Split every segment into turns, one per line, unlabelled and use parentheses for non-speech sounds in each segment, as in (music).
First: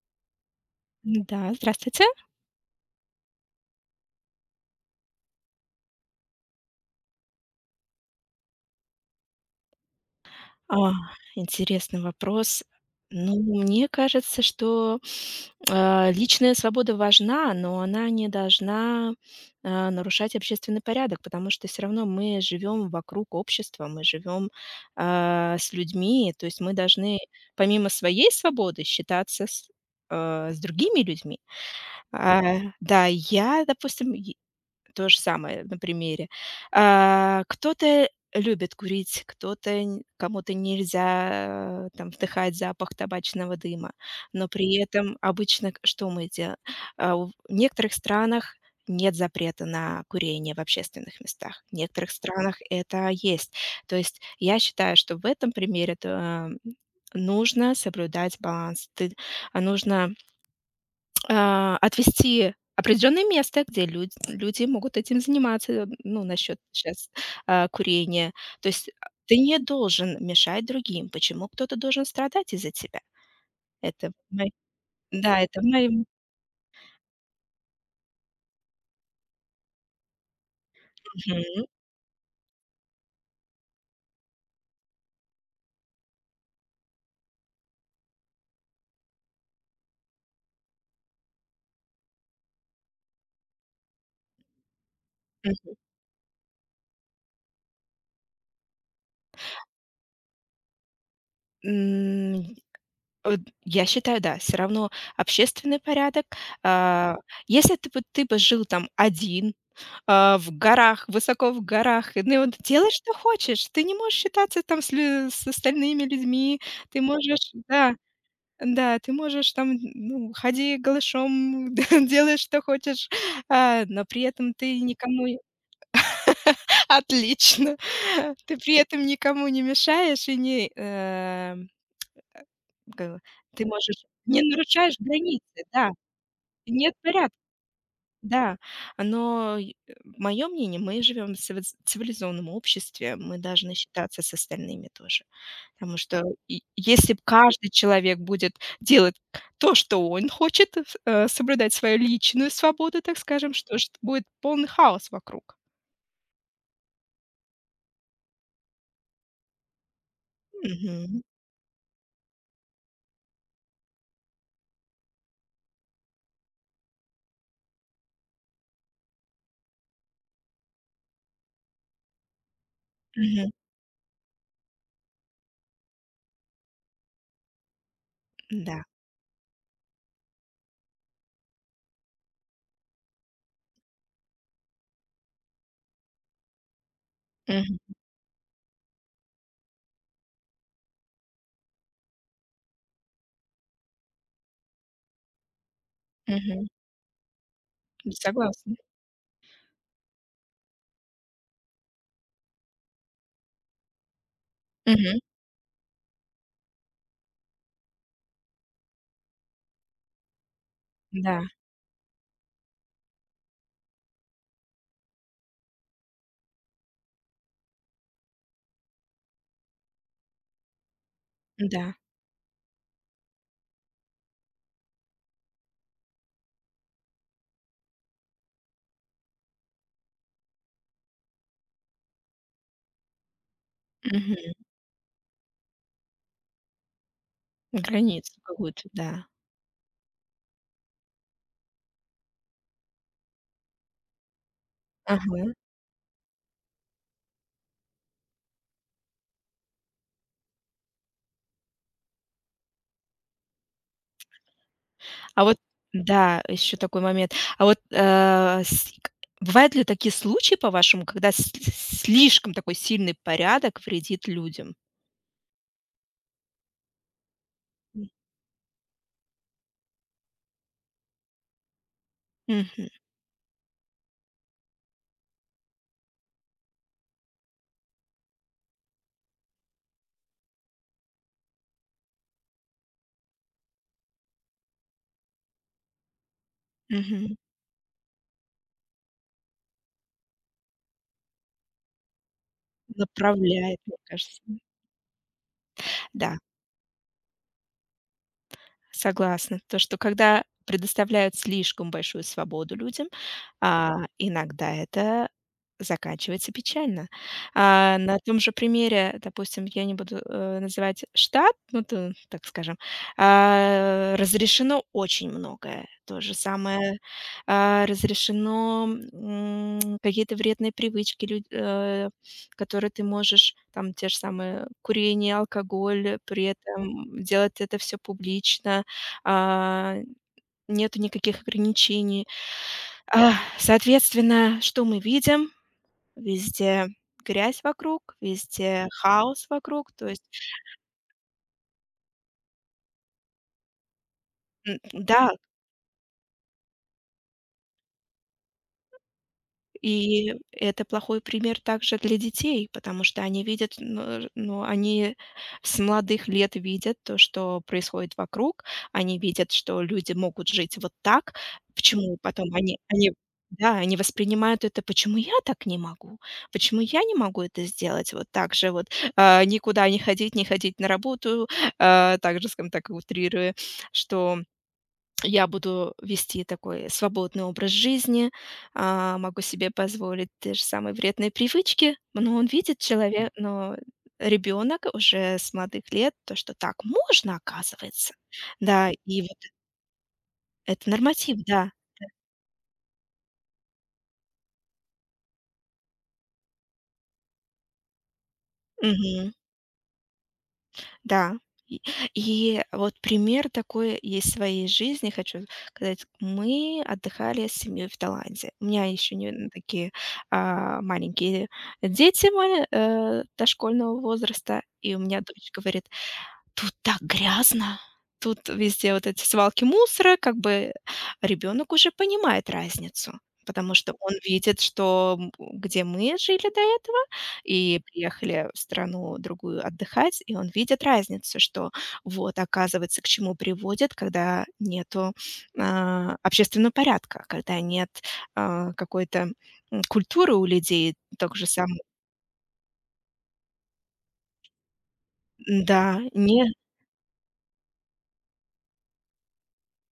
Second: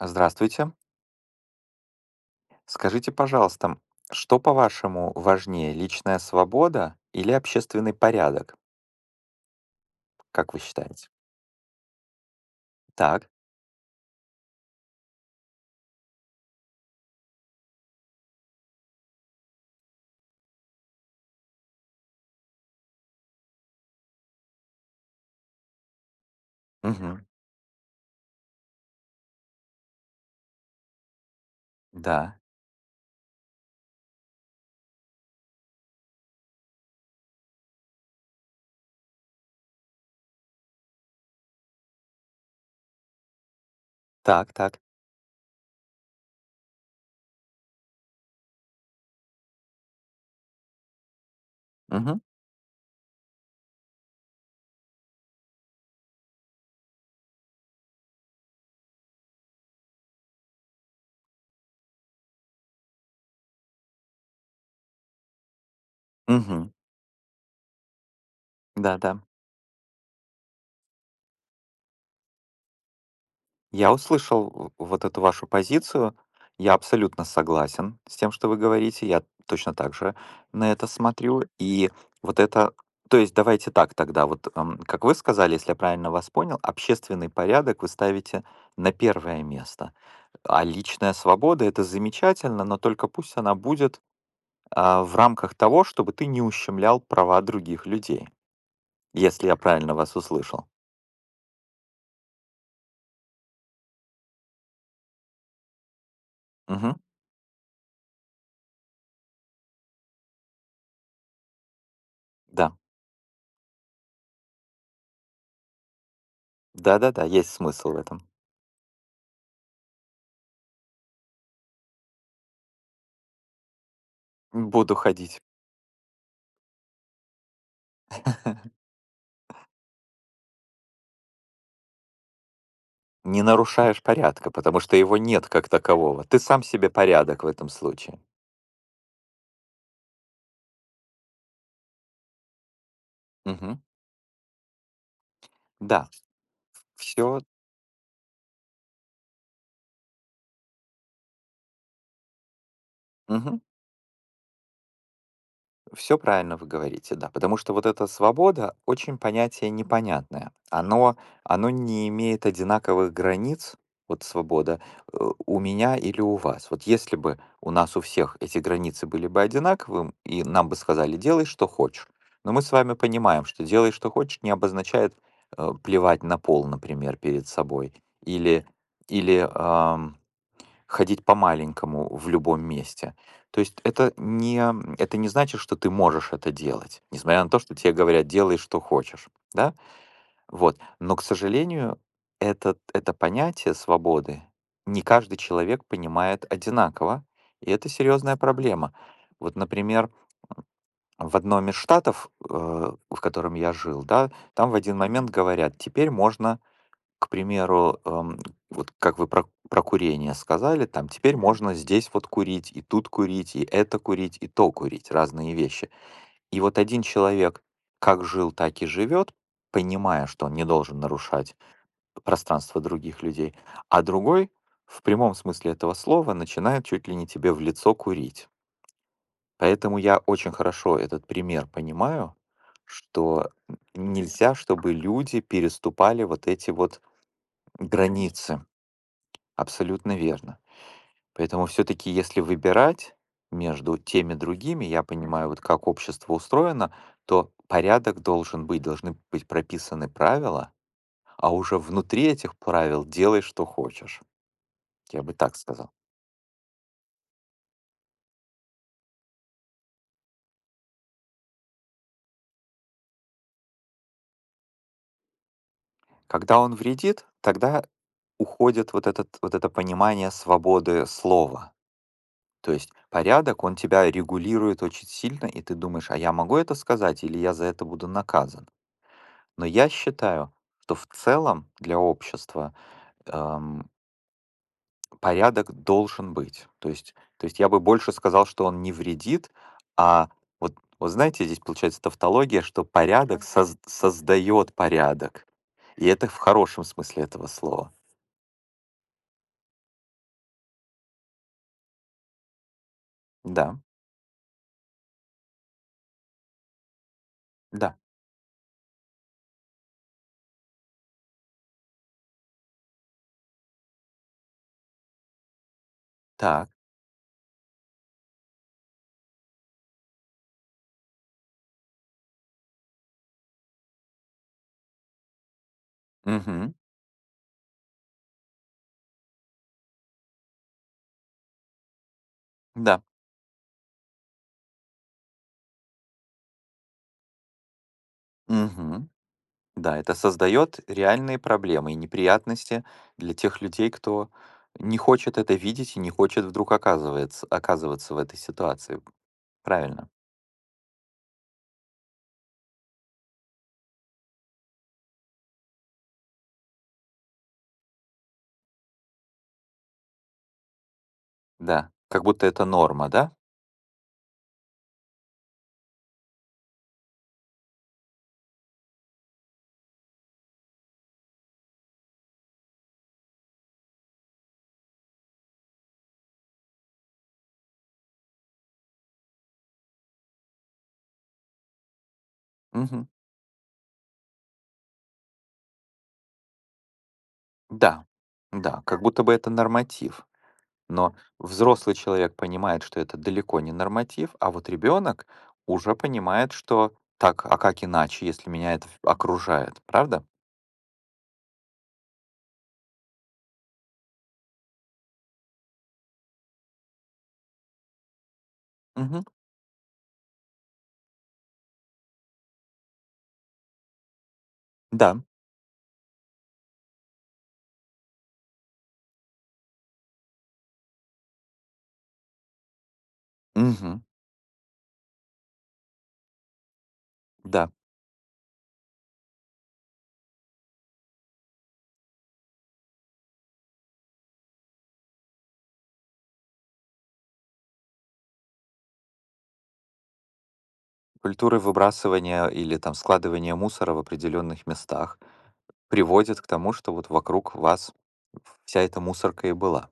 Здравствуйте.
Да, здравствуйте.
Скажите, пожалуйста, что, по-вашему, важнее, личная свобода или общественный порядок, как вы
А,
считаете?
интересный вопрос.
Так,
Ну, мне кажется, что, личная свобода важна, но она не должна, нарушать общественный порядок, потому что все равно мы живем вокруг общества, с людьми. То есть мы должны
мгм,
помимо своей свободы считаться с другими людьми.
да,
А, да, я, допустим, то же самое на примере. Кто-то любит курить, кто-то н кому-то нельзя, там, вдыхать запах табачного дыма, но
так,
при
так,
этом обычно к что мы делаем? В некоторых странах нет запрета на курение в общественных местах, в некоторых
мгм,
странах это есть. То есть я считаю, что в этом примере, нужно соблюдать баланс. Нужно отвести определённое место, где люди могут этим заниматься, ну, насчет
мгм,
сейчас курения. То есть,
да-да.
ты не должен мешать другим. Почему кто-то должен страдать из-за тебя?
Я
Это мои
услышал вот эту
да,
вашу
это в
позицию, я абсолютно согласен с тем, что вы говорите, я точно так же на это смотрю,
мгм,
и вот это, то есть давайте так тогда, вот как вы сказали, если я правильно вас понял, общественный порядок вы ставите на первое место. А личная свобода- это замечательно, но только пусть она будет, в рамках того, чтобы ты не ущемлял права других людей. Если я правильно вас услышал.
М, от я считаю, да, все равно общественный порядок.
Мгм.
А, если ты бы жил там один, в горах, высоко в горах. И, ну, и вот
Да.
делай, что хочешь. Ты не можешь считаться там с остальными людьми. Ты
Да-да-да, есть
можешь
смысл
Да,
в этом.
да, ты можешь там, ну, ходи голышом, (laughs) делай, что хочешь, но при этом ты
Буду
никому не-
ходить.
(laughs) Отлично. Ты при этом никому не мешаешь и не, как его,
Не
ты
нарушаешь
можешь не
порядка, потому
нарушаешь
что его нет
границы,
как
да.
такового. Ты сам себе
Нет порядка.
порядок в этом случае.
Да, но мое мнение, мы живем в цивилизованном обществе, мы должны
Мгм.
считаться с остальными тоже. Потому
Да,
что если б
все.
каждый человек будет делать то, что он хочет, соблюдать свою личную свободу, так скажем, что ж будет полный хаос вокруг.
Все правильно вы говорите, да. Потому что вот эта свобода очень понятие непонятное. Оно
Мгм.
оно не имеет одинаковых границ, вот свобода, э, у меня или у вас. Вот если бы у нас у всех эти границы были бы одинаковым, и нам бы сказали: "Делай, что хочешь". Но мы с вами понимаем,
Мгм.
что "делай, что хочешь" не обозначает, плевать на пол, например, перед собой или
Да.
или, ам, ходить по-маленькому в любом месте. То есть это не значит, что ты можешь это делать, несмотря на то, что
Мгм.
тебе говорят, делай, что хочешь, да? Вот. Но, к сожалению, это понятие свободы не каждый человек понимает
Мгм.
одинаково, и это серьезная
Согласна.
проблема. Вот, например, в одном из штатов, в котором я жил, да, там в один
Мгм.
момент говорят, теперь можно к примеру, вот как вы про курение сказали, там теперь
Да,
можно здесь вот курить, и тут курить, и это курить, и то курить, разные вещи. И вот один человек как жил, так и живет, понимая, что он не должен нарушать
да.
пространство других людей, а другой в прямом смысле этого слова начинает чуть ли не тебе в лицо курить. Поэтому я очень хорошо этот пример понимаю, что
Мгм.
нельзя, чтобы люди переступали вот эти вот
Границу
границы.
какую-то, да.
Абсолютно верно. Поэтому все таки если выбирать между теми другими, я понимаю,
Ага.
вот как общество устроено, то порядок должен быть, должны быть прописаны правила, а уже внутри этих правил делай, что хочешь. Я бы
А
так
вот,
сказал.
да, еще такой момент. А вот, э, с к бывают ли такие случаи, по-вашему, когда слишком такой сильный порядок вредит людям?
Когда он вредит, тогда уходит вот это понимание свободы слова. То
Мгм,
есть порядок, он тебя регулирует очень сильно, и ты думаешь, а я могу это сказать или я за это буду наказан? Но я считаю, что в целом для общества, ам, порядок должен быть. То есть
мгм.
то есть я бы больше сказал, что он не вредит, а вот знаете, здесь получается тавтология, что порядок Мгм. Соз
Направляет, мне кажется.
создаёт порядок. И это в
Да.
хорошем смысле этого слова.
Согласна. То, что когда предоставляют слишком большую свободу людям,
Да,
иногда это заканчивается печально.
да, да.
На том же примере, допустим, я не буду, называть штат, ну, так скажем, разрешено очень многое. То же
Так,
самое, разрешено, какие-то вредные привычки, которые ты можешь, там те же самые курение, алкоголь, при
мгм,
этом делать это все публично, а, нету никаких ограничений.
да,
А, соответственно, что мы видим? Везде грязь вокруг, везде
мгм.
хаос вокруг.
Да,
То
это
есть,
создает реальные проблемы и неприятности для тех людей, кто не
да.
хочет это видеть и не хочет вдруг оказываться в этой ситуации. Правильно.
И это плохой пример также для детей, потому что они видят, ну, они с молодых лет видят то, что происходит вокруг, они видят, что люди могут жить вот так.
Да.
Почему
Как будто
потом
это
они
норма,
они
да?
да, они воспринимают это: «Почему я так не могу? Почему я не могу это сделать?» Вот так же вот, никуда не ходить, не ходить на работу, также, скажем так, утрируя, что я буду вести такой свободный образ жизни, могу себе позволить те же самые вредные привычки, но он видит
Мгм.
человек, но ребенок уже с молодых лет, то, что так можно,
Да.
оказывается.
Да, да.
Да,
Как
и
будто бы
вот
это норматив.
это
Но
норматив, да.
взрослый человек понимает, что это далеко не норматив, а вот ребенок уже понимает, что так, а как иначе, если меня это
Мгм.
окружает, правда?
Да. И и вот пример такой есть в своей жизни, хочу сказать. Мы отдыхали с семьей в Таиланде. У меня еще
Мгм.
не н такие, маленькие дети мои, дошкольного возраста. И у меня
Да.
дочь говорит: «Тут так грязно. Тут везде вот эти свалки мусора», как бы ребенок уже понимает разницу, потому что
Мгм.
он видит, что, где мы жили до этого
Да.
и приехали в страну другую отдыхать, и он видит разницу, что вот оказывается, к чему приводит, когда нету общественного порядка, когда нет какой-то культуры у людей, так же
Культуры
самое,
выбрасывания или там складывания мусора в определенных местах
да, не
приводит к тому, что вот вокруг вас вся эта мусорка и была.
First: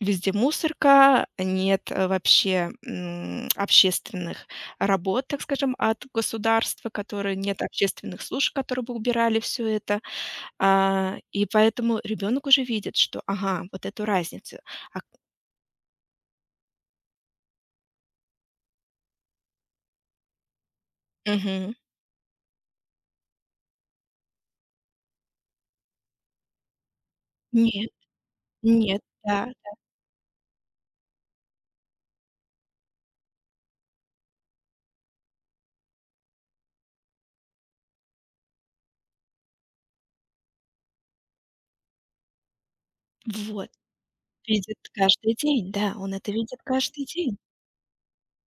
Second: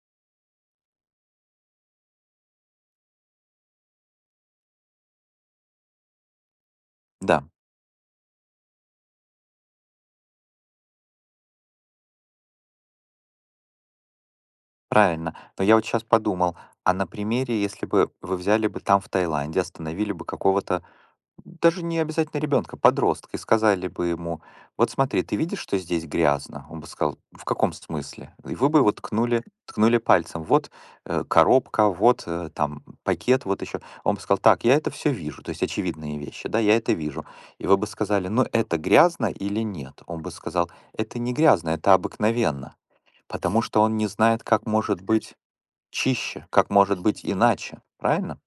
Везде мусорка, нет, вообще, общественных работ, так скажем, от государства, которые
Да,
нет общественных служб, которые бы убирали все это. И поэтому ребенок уже видит, что, ага, вот эту разницу. Ак
правильно. Но я вот сейчас подумал, а на примере, если бы вы взяли бы там в Таиланде, остановили бы какого-то.
Мгм.
Даже не обязательно ребенка, подростка, и сказали бы ему: "Вот смотри, ты видишь, что здесь грязно?" Он бы сказал: "В каком
Нет,
смысле?" И вы бы его
нет,
ткнули
да,
ткнули пальцем: "Вот, коробка, вот, там пакет, вот еще". Он бы сказал: "Так, я это все вижу". То есть очевидные вещи, да, я это вижу. И вы бы сказали: "Ну, это грязно или нет?" Он бы сказал: "Это не грязно, это обыкновенно". Потому
вот.
что он не знает, как
Видит
может
каждый
быть
день, да, он это
чище,
видит
как может
каждый
быть
день.
иначе. Правильно?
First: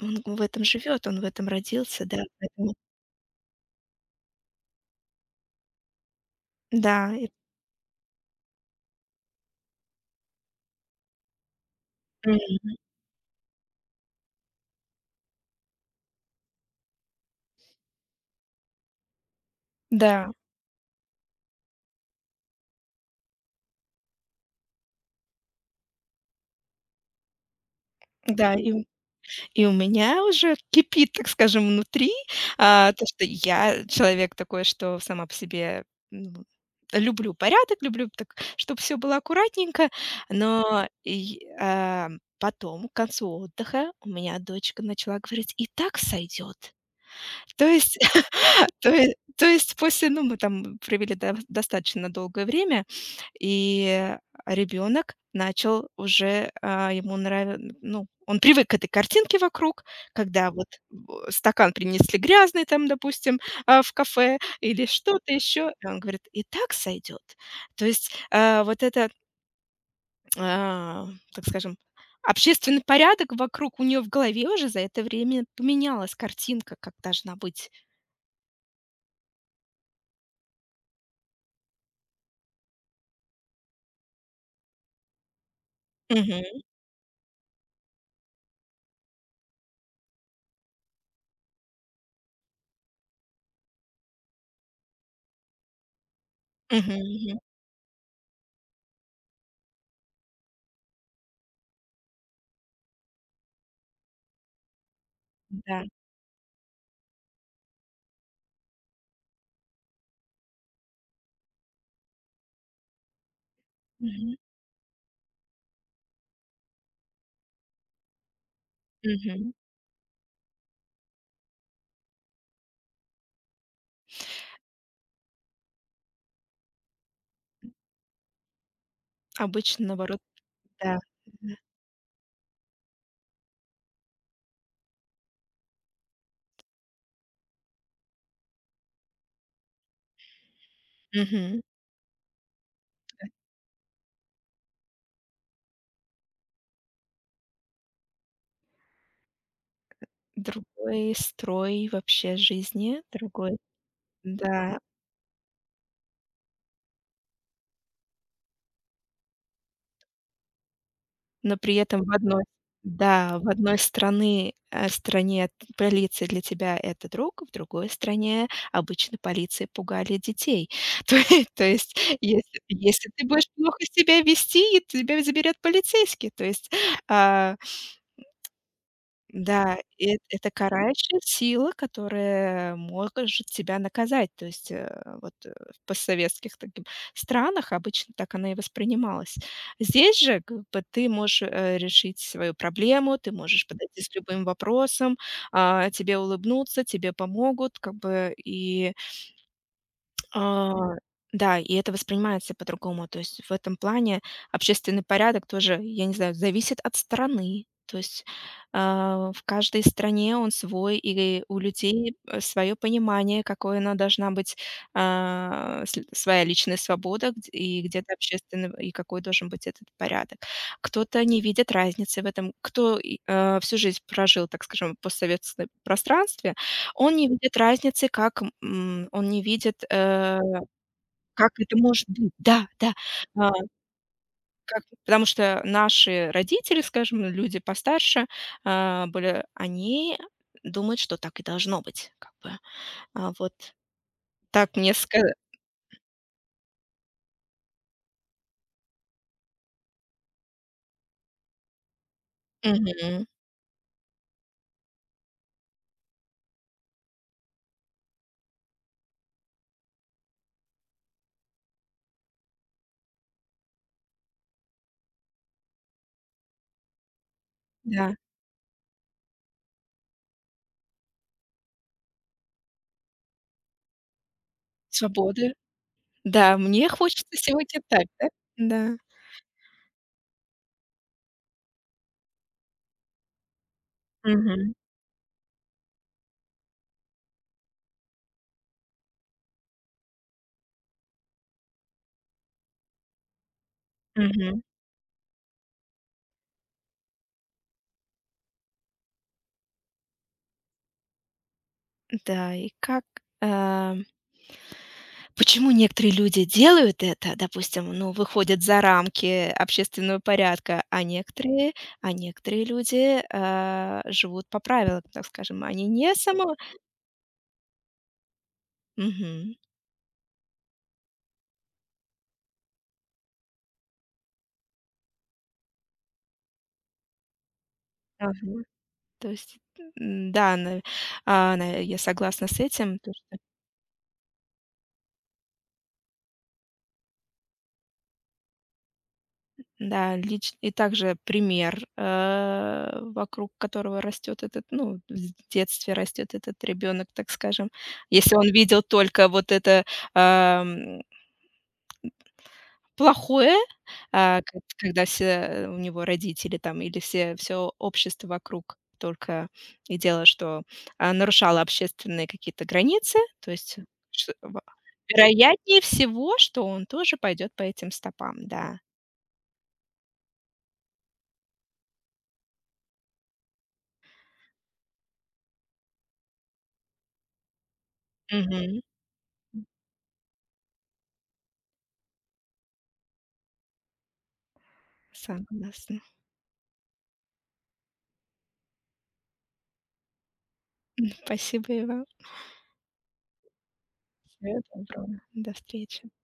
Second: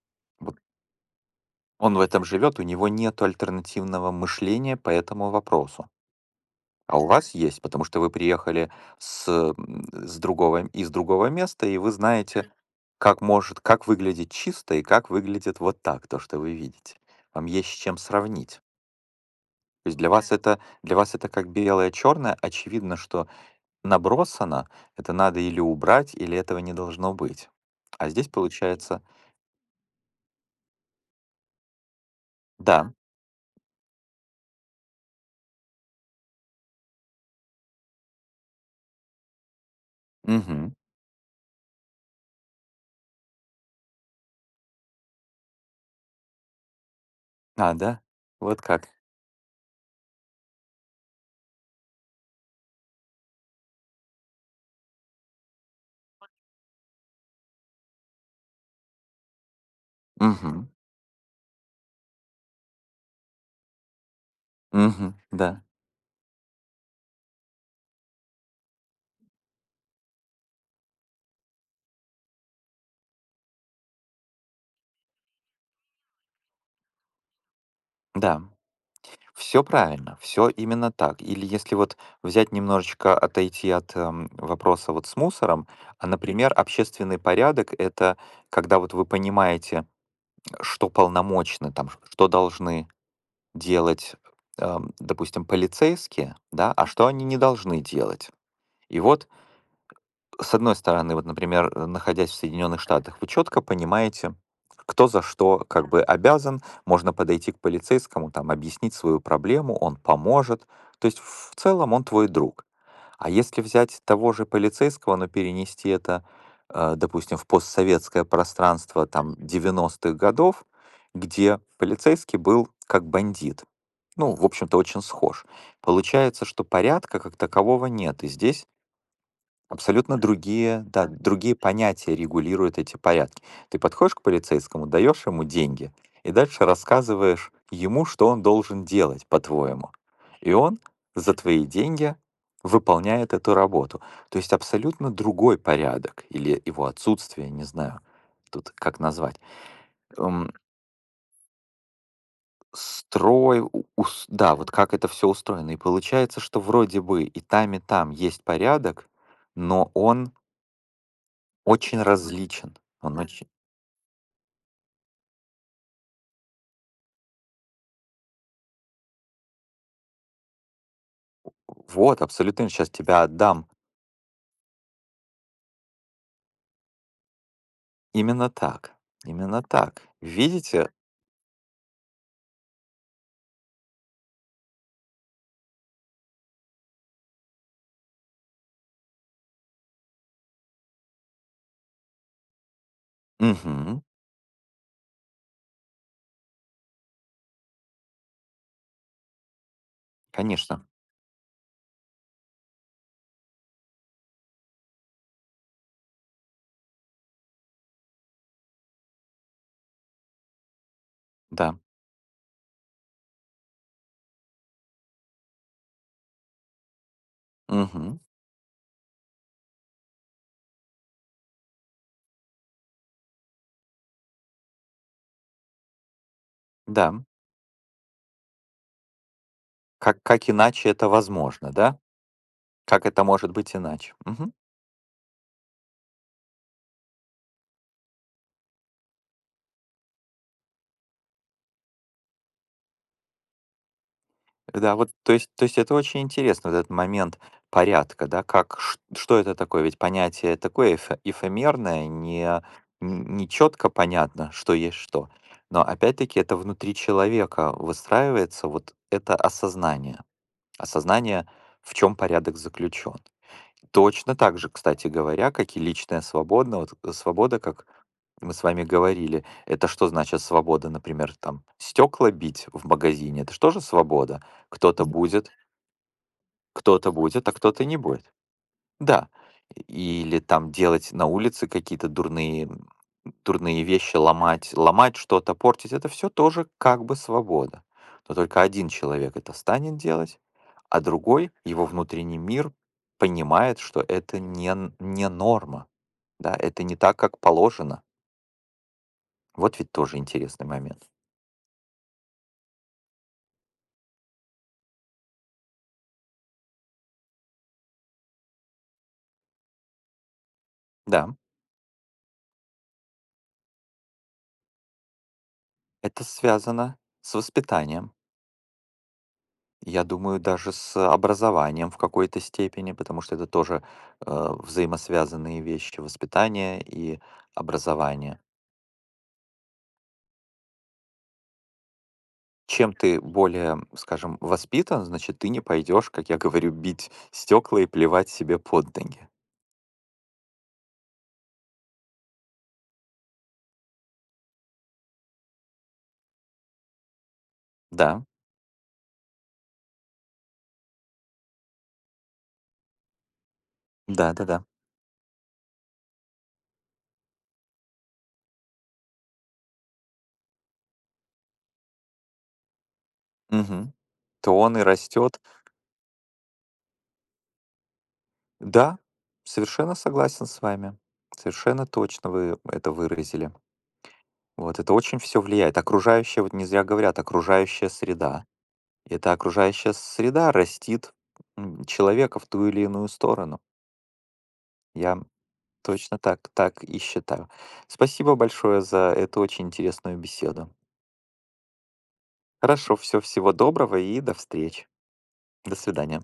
Он в этом живет, он в этом
Он в
родился, да,
этом живет, у
поэтому.
него нету альтернативного мышления по этому вопросу. А у
Да, и
вас есть, потому что вы приехали из другого места, и вы знаете,
мгм.
как выглядит чисто и как выглядит вот так, то, что вы видите. Вам есть с чем сравнить. То есть для
Да,
вас это, для вас это как белое-черное, очевидно, что набросано, это надо или убрать, или этого не должно быть. А здесь
да, и
получается,
И у меня уже кипит, так скажем, внутри,
да,
то, что я человек такой, что сама по себе, ну, люблю порядок, люблю так, чтобы все было аккуратненько,
мгм,
но и, потом к концу отдыха у меня дочка начала говорить: «И так сойдет». То
а,
есть
да, вот
(laughs)
как.
то есть после, ну, мы там провели дов достаточно долгое время, и ребенок начал уже, а, ему нрав ну, он привык к этой картинке вокруг, когда вот
Мгм.
в стакан принесли грязный там, допустим, в кафе или
Мгм.
что-то
Да,
еще, и он говорит: «И так сойдет». То есть, вот это, а, так скажем, общественный порядок вокруг у неё в голове уже за это время поменялась картинка, как должна быть.
да. Все правильно, все именно так. Или если вот взять немножечко отойти от, вопроса вот с мусором, а, например, общественный порядок- это когда вот вы понимаете, что полномочны, там, ш что должны делать, допустим, полицейские, да, а
Мгм,
что они не
мгм.
должны делать. И вот с одной стороны, вот, например, находясь в Соединенных Штатах, вы четко понимаете, кто за что
Да.
как бы обязан, можно подойти к полицейскому, там, объяснить свою проблему, он поможет. То есть в целом он твой друг. А если взять того
Мгм,
же полицейского, но перенести это, допустим, в постсоветское пространство там
мгм.
90-х годов, где полицейский был как бандит, ну, в общем-то, очень схож. Получается, что порядка как такового нет. И здесь.
Обычно,
Абсолютно
наоборот,
другие,
да.
да, другие
Мгм.
понятия регулируют эти порядки. Ты подходишь к полицейскому, даешь ему деньги и дальше рассказываешь ему, что он должен делать, по-твоему. И он за твои деньги выполняет эту работу. То есть абсолютно другой порядок или его отсутствие, не знаю, тут как назвать. Эм,
Другой строй вообще жизни, другой
Строй, да, вот
да,
как это все устроено. И получается, что вроде бы и там есть порядок, но он
но при
очень
этом в одной
различен. Он
да, в
очень.
одной стране полиция для тебя — это друг, в другой стране обычно полиции пугали детей. (laughs) То есть,
Вот,
если
абсолютно. Сейчас
если
тебя
ты будешь
отдам.
плохо себя вести, тебя заберет полицейский. То есть, а
Именно так, именно
да,
так.
и эт это
Видите?
карающая сила, которая может тебя наказать. То есть, вот, в постсоветских таким странах обычно так она и воспринималась. Здесь же как бы ты можешь, решить свою проблему, ты
Да.
можешь подойти
Мгм.
с любым вопросом, тебе улыбнутся, тебе помогут, как бы и а,
Конечно.
да, и это воспринимается по-другому. То есть в этом плане общественный порядок тоже, я не знаю, зависит от страны. То есть, в каждой стране он свой, и у
Да.
людей свое понимание, какое она должна быть, своя личная свобода, и где-то
Мгм.
общественный, и какой должен быть этот порядок. Кто-то не видит разницы в этом, всю жизнь прожил, так скажем, в постсоветском пространстве, он
Да.
не видит разницы, как, он не видит,
Как как иначе это
как
возможно,
это
да?
может быть. Да, да.
Как это может
А,
быть иначе? Мгм.
как потому что наши родители, скажем, люди постарше, были, они думают, что так и должно быть, как бы. А, вот так мне
Да, вот,
ска
то есть это очень интересно, вот этот момент порядка, да, как, ш что это такое? Ведь понятие такое эфемерное, не четко понятно, что есть что. Но опять-таки это внутри человека выстраивается вот это осознание. Осознание, в чем порядок заключен. Точно так же, кстати говоря, как и личная свобода, вот, свобода, как
Да,
мы с вами говорили. Это что значит свобода? Например, там стекла бить в магазине- это что же свобода. Кто-то будет,
свободы. Да, мне
кто-то
хочется
будет, а
сегодня
кто-то не
так, да?
будет.
Да.
Да. Или там делать на улице какие-то дурные вещи, ломать
Мгм,
ломать что-то, портить- это все тоже как бы свобода. Но только один человек это станет делать, а другой, его внутренний мир, понимает, что это
мгм.
не норма. Да, это не так, как положено. Вот ведь тоже интересный момент.
Да, и как, а почему некоторые люди делают это, допустим, ну, выходят за рамки общественного порядка, а
Да,
некоторые, люди, живут по правилам, так скажем. Они не
это
само
связано с воспитанием.
Мгм.
Я думаю, даже с образованием в какой-то степени, потому что это тоже взаимосвязанные вещи, воспитание и образование.
Ага. То есть, да, на а, на я согласна с
Чем
этим, то
ты
что
более, скажем, воспитан, значит, ты не пойдешь, как я говорю, бить стекла и плевать себе под ноги.
да, лич и также пример, вокруг которого растет этот, ну, в детстве растет этот ребенок, так скажем.
Да,
Если он видел только вот это, ам плохое,
да,
а,
да,
к
да.
когда все у него родители там или все общество вокруг только и дело, что, нарушало общественные какие-то границы, то есть,
Мгм.
что
То
во
он и растет.
вероятнее всего, что он тоже пойдет по этим стопам, да.
Да, совершенно согласен с вами. Совершенно точно вы это выразили. Вот это очень все влияет. Окружающая, вот не зря говорят, окружающая среда.
Мгм.
Это окружающая среда растит человека в ту или иную сторону. Я
Согласна.
точно так и считаю. Спасибо большое за эту очень интересную беседу.
Спасибо и вам.
Хорошо, все, всего доброго и до
Всего
встречи.
доброго. До
До
встречи.
свидания.